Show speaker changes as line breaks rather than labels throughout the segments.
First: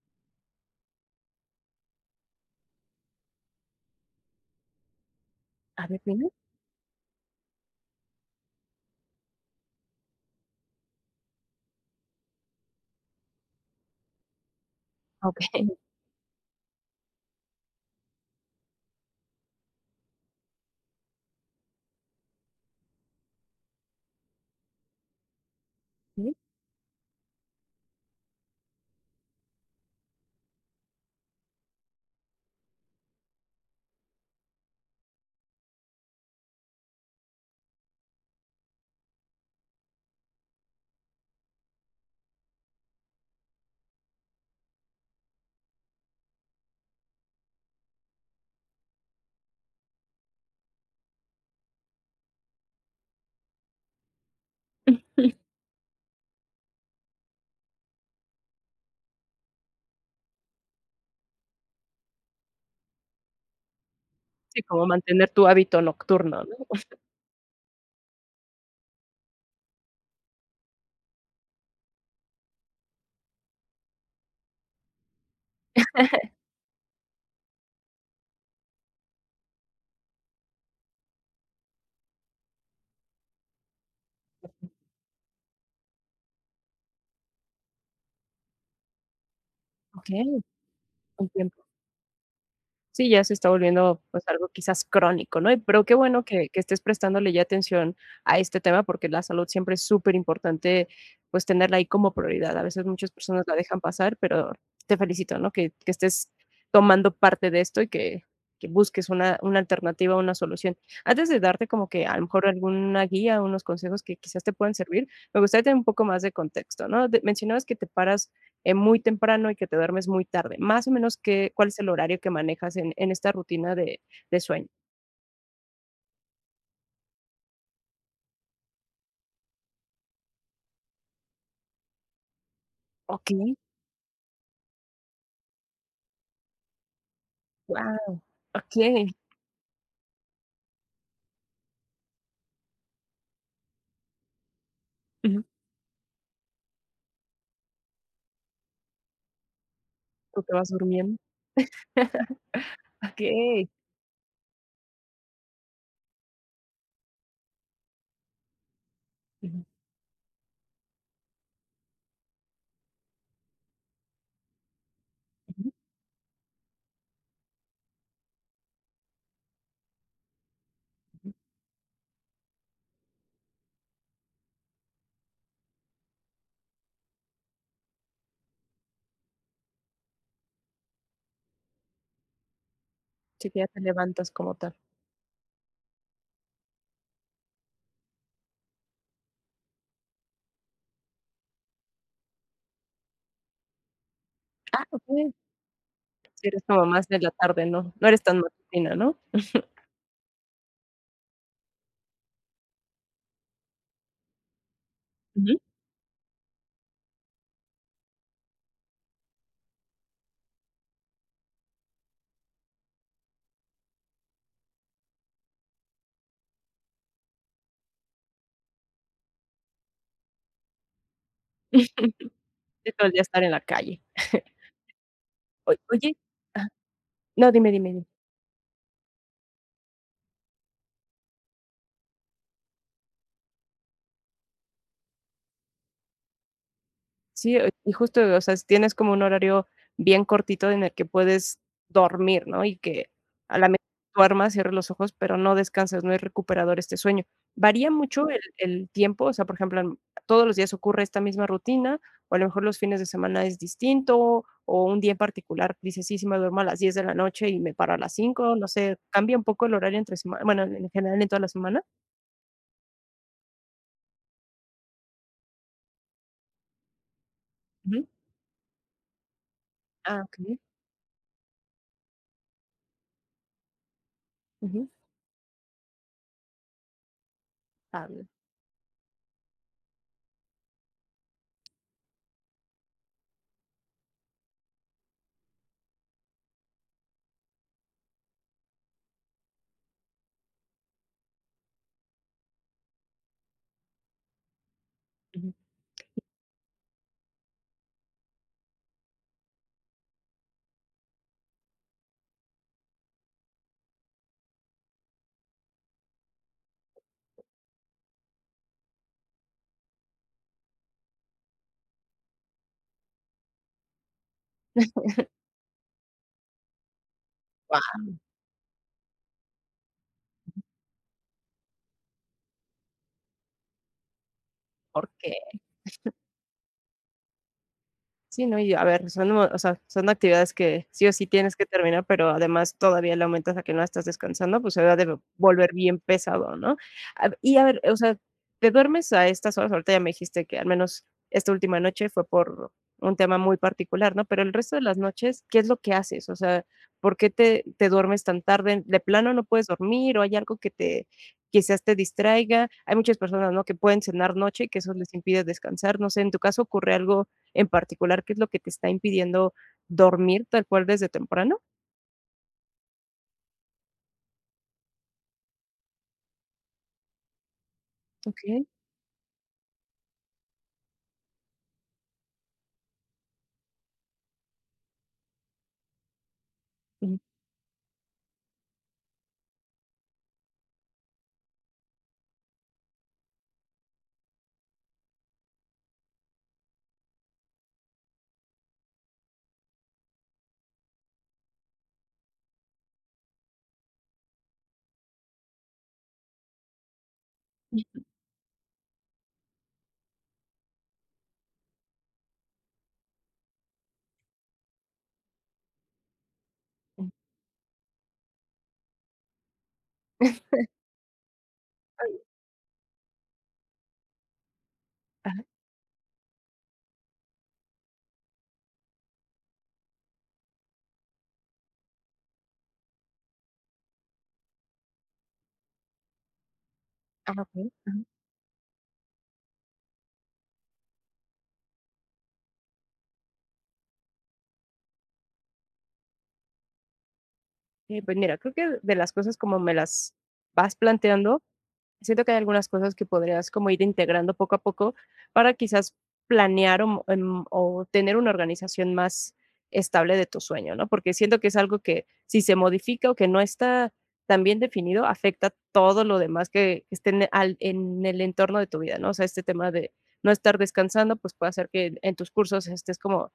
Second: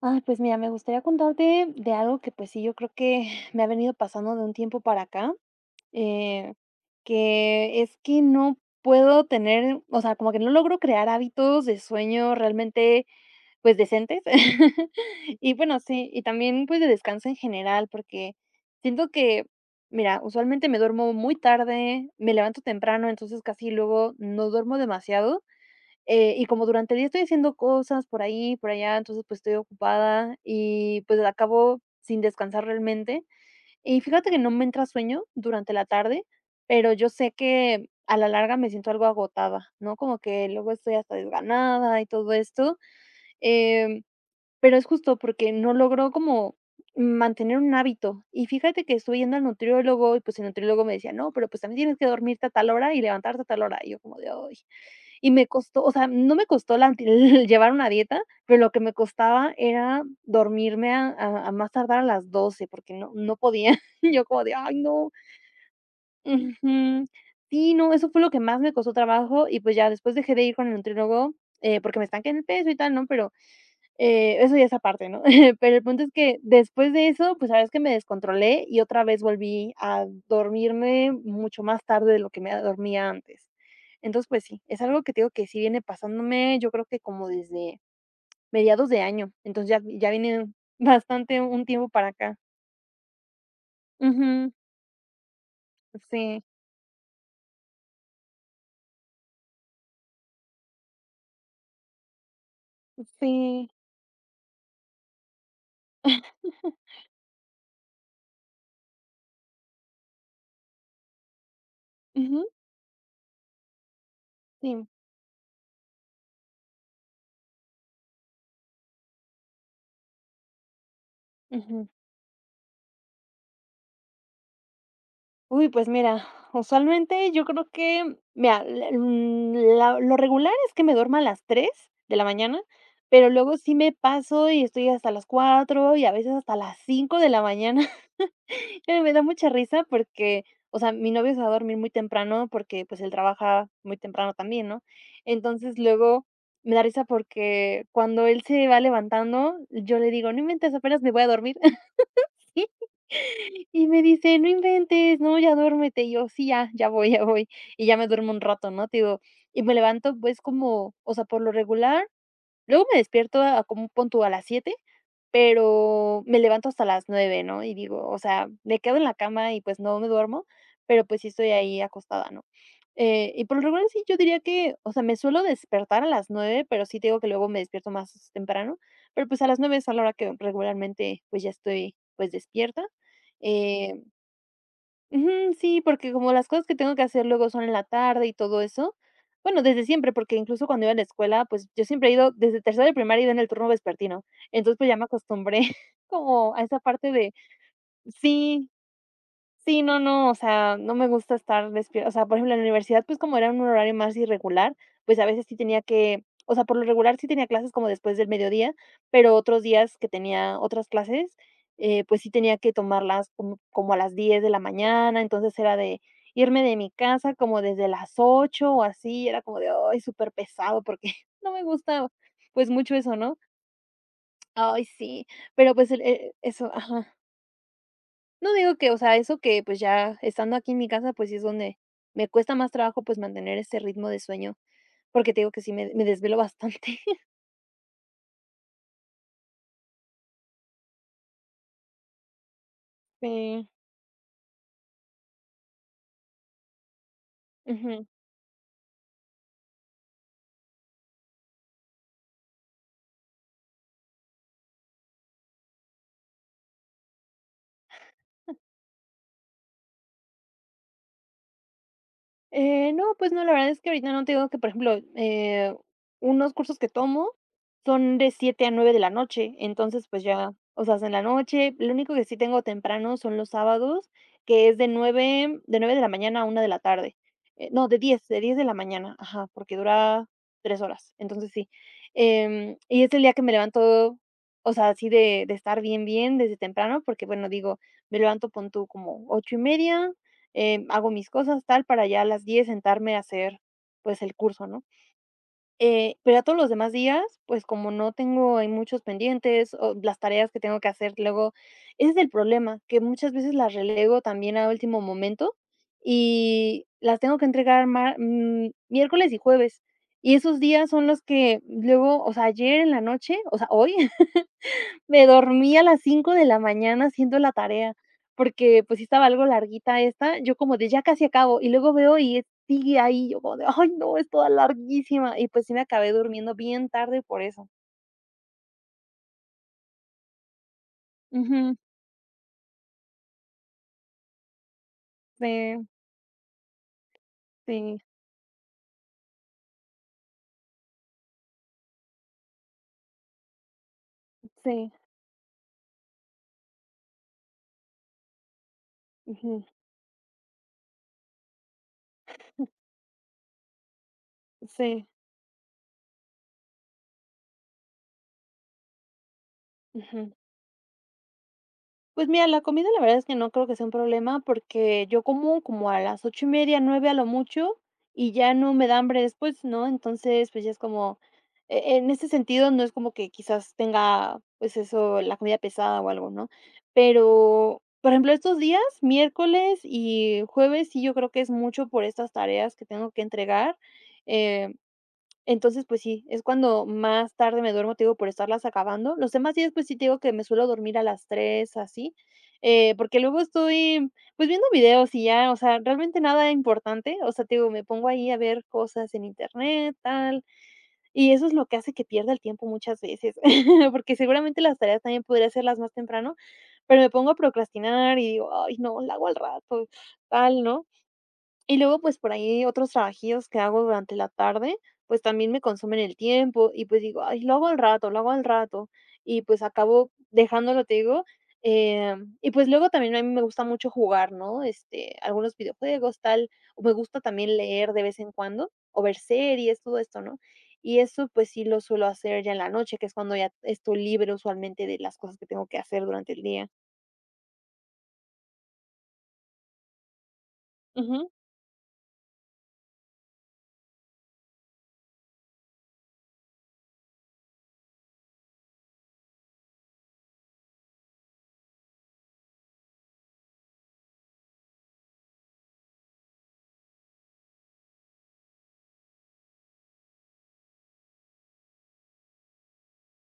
Ay, pues mira, me gustaría contarte de algo que, pues sí, yo creo que me ha venido pasando de un tiempo para acá,
A ver, dime.
eh, que es que no puedo tener, o sea, como que no logro crear hábitos de sueño realmente, pues, decentes. Y
Okey.
bueno, sí, y también, pues, de descanso en general, porque siento que, mira, usualmente me duermo muy tarde, me levanto temprano, entonces casi luego no duermo demasiado. Y como durante el día estoy haciendo cosas por ahí, por allá, entonces, pues, estoy ocupada y, pues, acabo sin descansar realmente. Y fíjate que no me entra sueño durante la tarde, pero yo sé que a la larga me siento algo agotada, ¿no? Como que luego estoy hasta desganada y todo esto, em, pero es justo porque no logro como mantener un hábito. Y fíjate que estuve yendo al nutriólogo y, pues, el nutriólogo me decía: "No, pero, pues, también tienes que dormirte a tal hora y levantarte a tal hora". Y yo como de: "Ay". Y me costó, o sea, no me costó la llevar una dieta, pero lo que me costaba era dormirme a más tardar a las 12, porque no podía. Yo como de:
Sí,
"Ay,
como
no".
mantener tu hábito nocturno, ¿no?
Ujú. Sí, no, eso fue lo que más me costó trabajo y, pues, ya después dejé de ir con el nutriólogo, porque me estanqué en el peso y tal, ¿no? Pero eso ya es aparte, ¿no? Pero el punto es que después de eso, pues, sabes que me descontrolé y otra vez volví a dormirme mucho más tarde de lo que me dormía antes. Entonces, pues sí, es algo que te digo que sí viene pasándome, yo creo que como desde mediados de año, entonces ya
Okey,
viene bastante
entiendo.
un tiempo para acá.
Sí, ya se está volviendo, pues, algo
Ujú,
quizás crónico, ¿no? Y pero qué bueno
sí,
que estés prestándole ya atención a este tema, porque la salud siempre es súper importante, pues, tenerla ahí como prioridad. A veces muchas personas la
sí,
dejan pasar, pero te felicito, ¿no? que estés tomando parte de esto y que busques una alternativa, una solución. Antes de darte como que a lo mejor
ujú,
alguna guía, unos consejos que quizás te puedan
sí,
servir, me gustaría tener un poco más de contexto, ¿no? De mencionabas que te paras muy temprano y que te duermes muy tarde. Más o menos, ¿qué, cuál es
ujú.
el horario que manejas en esta rutina de sueño?
Uy, pues mira, usualmente yo creo que, mira, la lo regular es que me duerma a las 3 de la mañana, pero
Okey,
luego sí me paso y estoy hasta las 4 y a veces hasta las 5 de la mañana.
wow, okey.
Me da mucha risa porque, o sea, mi novio se va a dormir muy temprano porque, pues, él trabaja muy temprano también, ¿no?
Ujú.
Entonces, luego me da risa porque cuando él se va levantando, yo le digo: "No
Tú te vas
inventes, apenas me
durmiendo.
voy a dormir".
Okey.
Y me dice: "No inventes, no, ya duérmete". Y yo: "Sí, ya, ya voy, ya voy". Y ya me duermo un rato, ¿no? Te digo, y
Ujú,
me levanto, pues, como, o sea, por lo regular. Luego me despierto a como pon tú a las 7,
ujú,
pero me levanto hasta las 9, ¿no? Y digo, o sea, me quedo en la cama y, pues, no me duermo, pero, pues, sí
ujú.
estoy ahí acostada, ¿no? Y por lo regular sí, yo diría que, o sea, me suelo despertar a las 9, pero sí te digo que luego me despierto más temprano, pero, pues, a las 9 es a la hora que regularmente, pues, ya estoy, pues, despierta.
Sí, que ya te
eh,
levantas como tal.
Ujú, sí, porque como las cosas que tengo que hacer luego son en la tarde y todo eso, bueno, desde siempre, porque incluso cuando iba a la escuela, pues yo siempre he ido desde tercero de primaria, iba en el turno vespertino, entonces
Ah,
pues ya me
okey.
acostumbré
Sí,
como a
eres
esa
como más
parte
de la
de.
tarde, ¿no? No eres tan
Sí,
matutina, ¿no?
sí, no, no, o sea, no me gusta estar despierta. O sea, por ejemplo, en la universidad, pues, como era un horario más irregular, pues, a veces sí
Ujú.
tenía que, o sea, por lo regular sí tenía clases como después del mediodía, pero otros días que tenía otras clases, pues, sí tenía que tomarlas como a las 10 de la mañana. Entonces, era de irme de mi casa como desde las 8 o así, era como de, ay, súper pesado, porque no me gusta, pues,
Sí,
mucho
todo el
eso,
día
¿no?
estar en la calle.
Ay, sí, pero,
Oy
pues, el
oye
e
ajá.
eso, ajá.
No, dime, dime, dime.
No, digo que, o sea, eso que, pues, ya estando aquí en mi casa, pues, sí es donde me cuesta más trabajo, pues, mantener ese ritmo de sueño, porque te digo que sí me desvelo bastante.
Sí, y justo, o sea, si tienes como un horario bien cortito en el que puedes dormir, ¿no? Y que a
Sí.
la mejor duermas, cierres los ojos, pero no descansas, no es recuperador este sueño. Varía
Ujú.
mucho el tiempo, o sea, por ejemplo, todos los días ocurre esta misma rutina, o a lo mejor los fines de semana es distinto, o un día en particular dices: "Sí, sí me duermo a las 10 de la noche y me paro a las 5. No sé, ¿cambia un poco el horario entre semana? Bueno, en general en toda la semana."
No, pues no, la verdad es que ahorita no te digo que, por ejemplo, unos cursos que tomo
Ujú.
son de 7 a 9 de la noche, entonces,
Ah,
pues ya,
okey.
o sea, es en la noche. Lo único que sí tengo temprano son los sábados, que es de
Ujú.
9 de la mañana a 1 de la tarde. No, de
Ah, bien.
10 de la mañana, ajá, porque dura 3 horas, entonces sí. Y es el día que me levanto, o sea, así de estar bien, bien desde temprano, porque bueno, digo, me levanto, pon tú como 8:30, hago mis cosas, tal, para ya a las 10 sentarme a hacer, pues, el curso, ¿no?
Ujú.
Pero a todos los demás días, pues, como no tengo, hay muchos pendientes, o las tareas que tengo que hacer luego, ese es el problema, que muchas veces las relego también a último momento, y las tengo que entregar miércoles y jueves. Y esos días son los que luego, o sea, ayer en la noche, o sea, hoy me dormí a las 5 de la mañana haciendo la tarea,
Guau,
porque, pues, sí estaba algo larguita esta, yo como de: "Ya casi acabo", y luego veo y es sigue ahí, yo como de: "Ay, no, es toda
¿por qué?
larguísima", y pues sí me acabé durmiendo bien tarde por eso.
Sí, no, y a ver, son, o sea, son actividades que sí o sí tienes que
Ujú,
terminar, pero además todavía le aumentas a que no estás descansando, pues se va a de volver
sí,
bien pesado, ¿no? A ver, o
sí,
sea, ¿te duermes a estas horas? Ahorita ya me dijiste que al menos esta última noche fue por un tema muy particular, ¿no? Pero el resto de
sí,
las noches, ¿qué es lo que haces? O sea, ¿por qué te duermes tan tarde? ¿De plano no
ujú,
puedes dormir o hay algo que te quizás te distraiga? Hay muchas personas, ¿no?, que pueden cenar noche y que eso
sí,
les impide descansar. No sé, ¿en tu caso ocurre algo en particular, qué es lo que te está impidiendo
ujú.
dormir tal cual desde temprano?
Pues mira, la comida la verdad es que no creo que sea un problema porque yo como como a las 8:30, 9 a lo mucho, y ya
Okay.
no me da hambre después, ¿no? Entonces, pues ya es como, en ese sentido no es como que quizás tenga, pues eso, la comida pesada o algo, ¿no?
Ujú,
Pero, por ejemplo, estos días, miércoles y jueves, sí, yo creo que es mucho por estas tareas que tengo que entregar, eh entonces, pues sí, es cuando más tarde me duermo, te digo, por estarlas acabando. Los demás días, pues sí te digo que me suelo dormir a las 3 así, porque luego estoy, pues, viendo videos y ya, o sea, realmente nada importante, o sea, te digo, me pongo ahí a ver cosas en internet, tal, y eso es lo que hace que pierda el tiempo muchas veces, porque seguramente las tareas también podría hacerlas más temprano, pero me
ujú.
pongo a procrastinar y digo: "Ay, no, la hago al rato", tal, ¿no? Y luego,
Ay,
pues, por ahí otros trabajillos que hago durante la tarde, pues,
ajá,
también me consumen el tiempo y, pues, digo: "Ay, lo hago al rato, lo hago al rato", y, pues, acabo dejándolo, te digo, y, pues, luego también a mí me gusta mucho jugar, ¿no? Este, algunos videojuegos, tal, o me gusta
ah,
también
okey,
leer de
ajá.
vez en cuando, o ver series, todo esto, ¿no? Y eso, pues, sí lo suelo hacer ya en la noche, que es cuando ya estoy libre usualmente de las cosas que tengo que hacer durante el día.
Pues mira, creo que de las cosas como me las vas
Ujú,
planteando, siento que hay algunas cosas que podrías como ir integrando poco a poco para quizás planear o, o tener una organización más estable de tu sueño, ¿no? Porque siento que es algo que si se modifica o que no está tan bien definido, afecta todo lo demás que esté en, en el entorno de tu vida, ¿no? O sea, este tema de no estar descansando, pues puede hacer que en tus cursos estés como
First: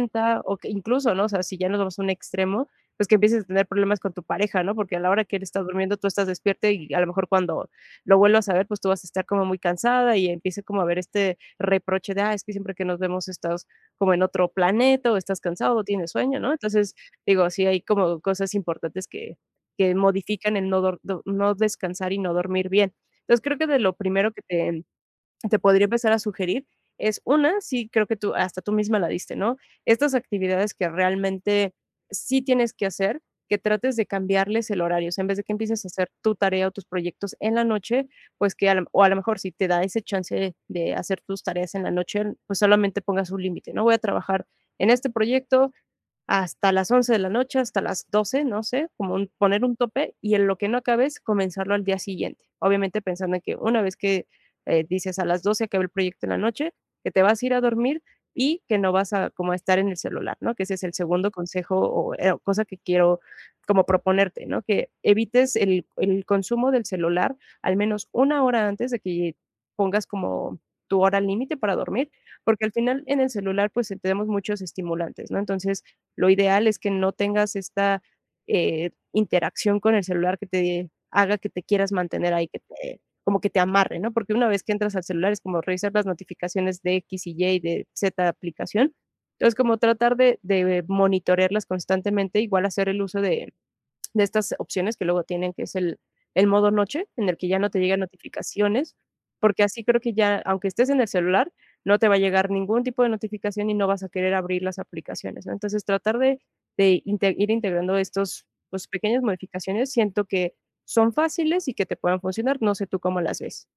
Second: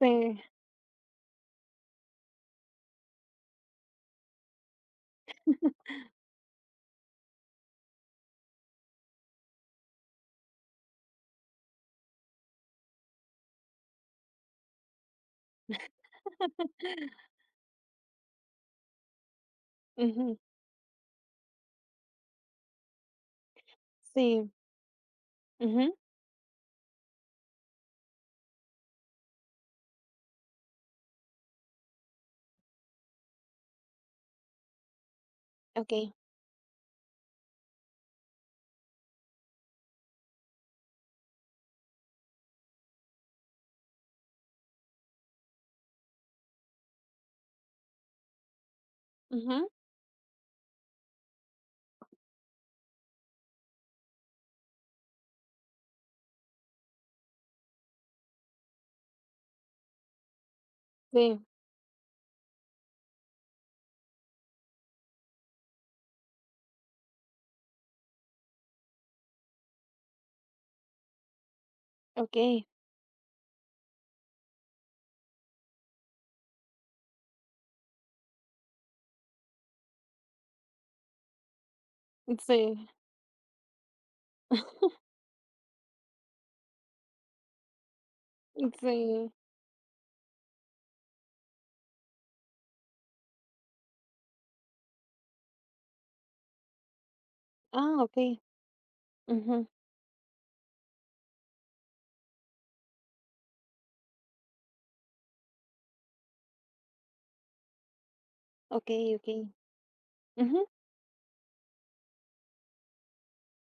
sí.
o que incluso, ¿no? O sea, si ya nos vamos a un extremo, pues que empieces a tener problemas con tu pareja, ¿no? Porque a la hora que él está durmiendo, tú estás despierta y a lo mejor cuando lo vuelvo a saber, pues tú vas a estar como muy cansada y empieza como a ver este reproche de, ah, es que siempre que nos vemos estás como en otro planeta o estás cansado o tienes sueño, ¿no? Entonces, digo, sí hay como cosas importantes que
Ujú,
modifican el no, no descansar y no dormir bien. Entonces, creo que de lo primero que
sí.
te podría
Ujú,
empezar a sugerir es una, sí creo que tú, hasta tú misma la diste, ¿no? Estas actividades que realmente sí tienes que hacer, que trates de cambiarles el horario. O sea, en vez de que empieces a hacer
okey.
tu tarea o tus proyectos en la noche, pues que, o a lo mejor si te da ese chance de hacer tus tareas en la noche, pues solamente pongas un límite, ¿no? Voy a trabajar en este proyecto hasta las 11 de la noche, hasta las 12, no sé, como poner
Ujú,
un tope y en lo que no acabes, comenzarlo al día siguiente. Obviamente pensando en que una vez que dices a las 12 acabé el proyecto en la noche, que te vas a ir a dormir y que no vas a como a estar en el celular, ¿no? Que ese es el segundo
sí,
consejo o cosa que quiero como proponerte, ¿no? Que evites el consumo del celular al menos una hora antes de que pongas como tu hora límite para dormir, porque
okey,
al final en el celular pues tenemos muchos estimulantes, ¿no? Entonces, lo ideal es que no tengas esta interacción con el celular que te haga que te quieras mantener ahí, que
sí,
te, como que te amarre, ¿no? Porque una vez que entras al celular es como revisar las notificaciones de X y Y, de Z aplicación.
sí.
Entonces, como tratar de monitorearlas constantemente, igual hacer el uso de estas opciones que luego tienen, que es el modo noche, en el que ya no te
Ah,
llegan
okey,
notificaciones, porque
ujú,
así creo que ya, aunque estés en el celular, no te va a llegar ningún tipo de notificación y no vas a querer abrir las aplicaciones, ¿no? Entonces, tratar de, de ir integrando estos pues,
okey,
pequeñas
okey.
modificaciones, siento que
Ujú.
son fáciles y que te puedan funcionar. No sé tú cómo las ves.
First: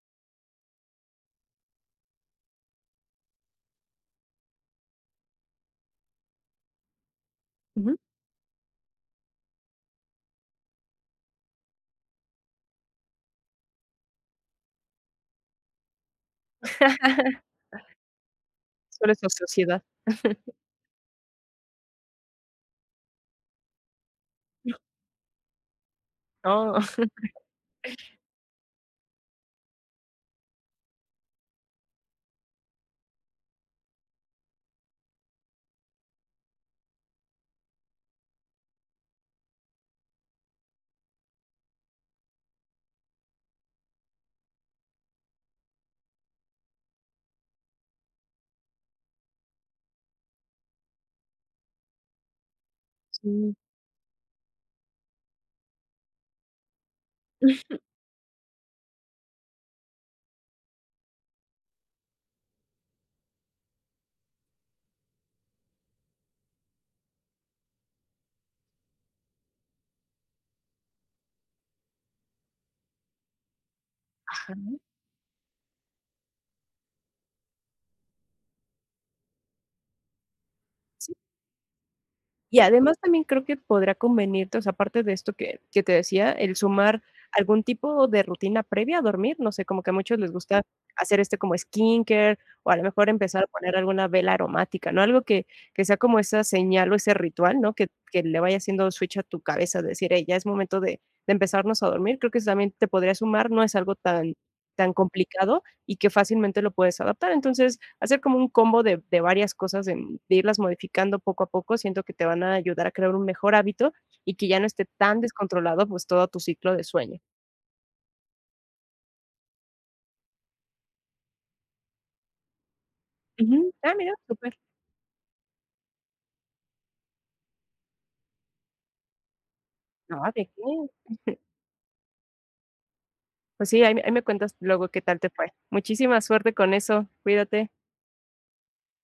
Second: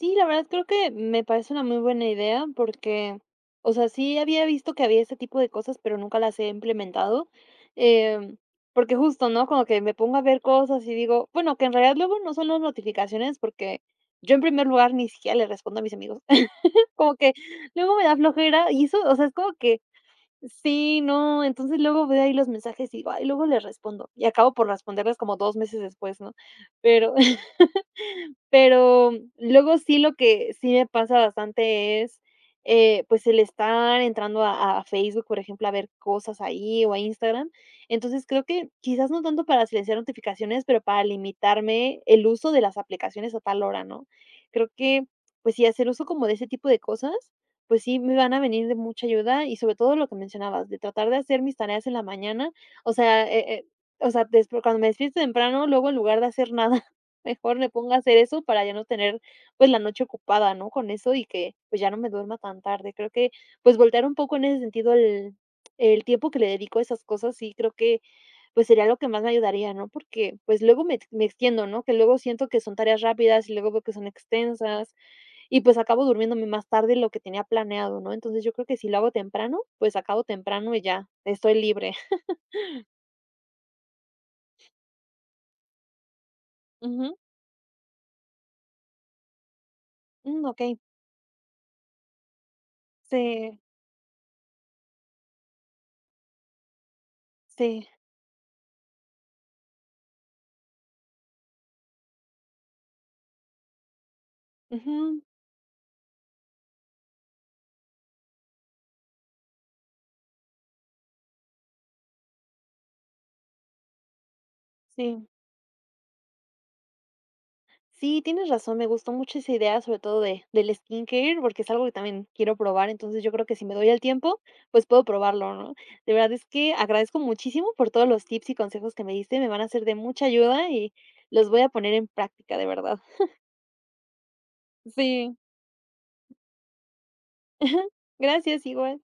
Sí, la verdad creo que me parece una muy buena idea porque, o sea, sí había visto que había ese tipo de cosas, pero nunca las he implementado,
Ujú.
em, porque justo, ¿no? Como que me pongo a ver cosas y digo, bueno, que en realidad luego no son las notificaciones, porque yo en primer lugar ni siquiera le respondo a mis amigos. Como que luego me da flojera y eso,
Solo
o
es
sea,
tu
es como que.
sociedad.
Sí, no, entonces luego veo ahí los mensajes y digo: "Ay, luego les respondo", y acabo por responderles como 2 meses después, ¿no?
No.
Pero pero luego sí, lo que sí me pasa bastante es, pues, el estar entrando a Facebook, por ejemplo, a ver cosas ahí o a Instagram. Entonces, creo que quizás no tanto para silenciar notificaciones, pero para limitarme el uso de las aplicaciones a tal hora, ¿no? Creo que, pues sí, hacer uso como de ese tipo de cosas, pues sí me van a venir de mucha ayuda y sobre todo lo que mencionabas, de tratar de hacer mis tareas en la mañana, o sea, eh
Sí.
eh, o sea, desp cuando me despierto temprano, luego en lugar de hacer nada. Mejor me pongo a hacer eso para ya no tener, pues, la noche ocupada, ¿no?, con eso y que, pues, ya no me duerma tan tarde. Creo que, pues, voltear un poco en ese sentido el tiempo que le dedico a esas cosas, sí creo que, pues, sería lo que más me ayudaría, ¿no? Porque, pues, luego me extiendo, ¿no? Que luego siento que son tareas rápidas y luego veo que son
Ajá.
extensas y, pues, acabo durmiéndome más tarde de lo que tenía planeado, ¿no? Entonces, yo creo que si lo hago temprano, pues, acabo temprano y ya estoy libre.
Y además también creo que podrá convenirte, o sea, aparte de esto que te decía, el sumar
Ujú.
algún tipo de rutina previa a dormir, no sé, como que a muchos les
Mm,
gusta
okey.
hacer este como skincare, o a lo mejor empezar a
Sí,
poner alguna vela aromática, ¿no? Algo que sea como esa señal o ese ritual, ¿no?
sí.
Que le vaya haciendo switch a tu cabeza, de decir: "Hey, ya es momento de empezarnos a dormir." Creo que eso también te podría sumar, no es algo tan tan
Ujú,
complicado y que fácilmente lo puedes adaptar. Entonces hacer como un combo de varias cosas, de, irlas modificando poco a poco, siento que te van a ayudar a crear un mejor hábito y que ya no esté tan
sí.
descontrolado pues todo tu ciclo de sueño.
Sí, tienes razón, me gustó mucho esa idea, sobre todo de del skincare, porque es algo que también quiero probar, entonces yo creo que si
Ujú.
me doy
Ah,
el
mira,
tiempo,
súper.
pues puedo probarlo, ¿no? De verdad es que agradezco muchísimo por todos los tips y consejos que me diste, me van a ser de
No,
mucha
¿de qué?
ayuda y los voy a poner en práctica, de verdad.
Pues sí, ahí, ahí me cuentas luego qué tal te
Sí,
fue. Muchísima suerte con eso, cuídate.
gracias, igual.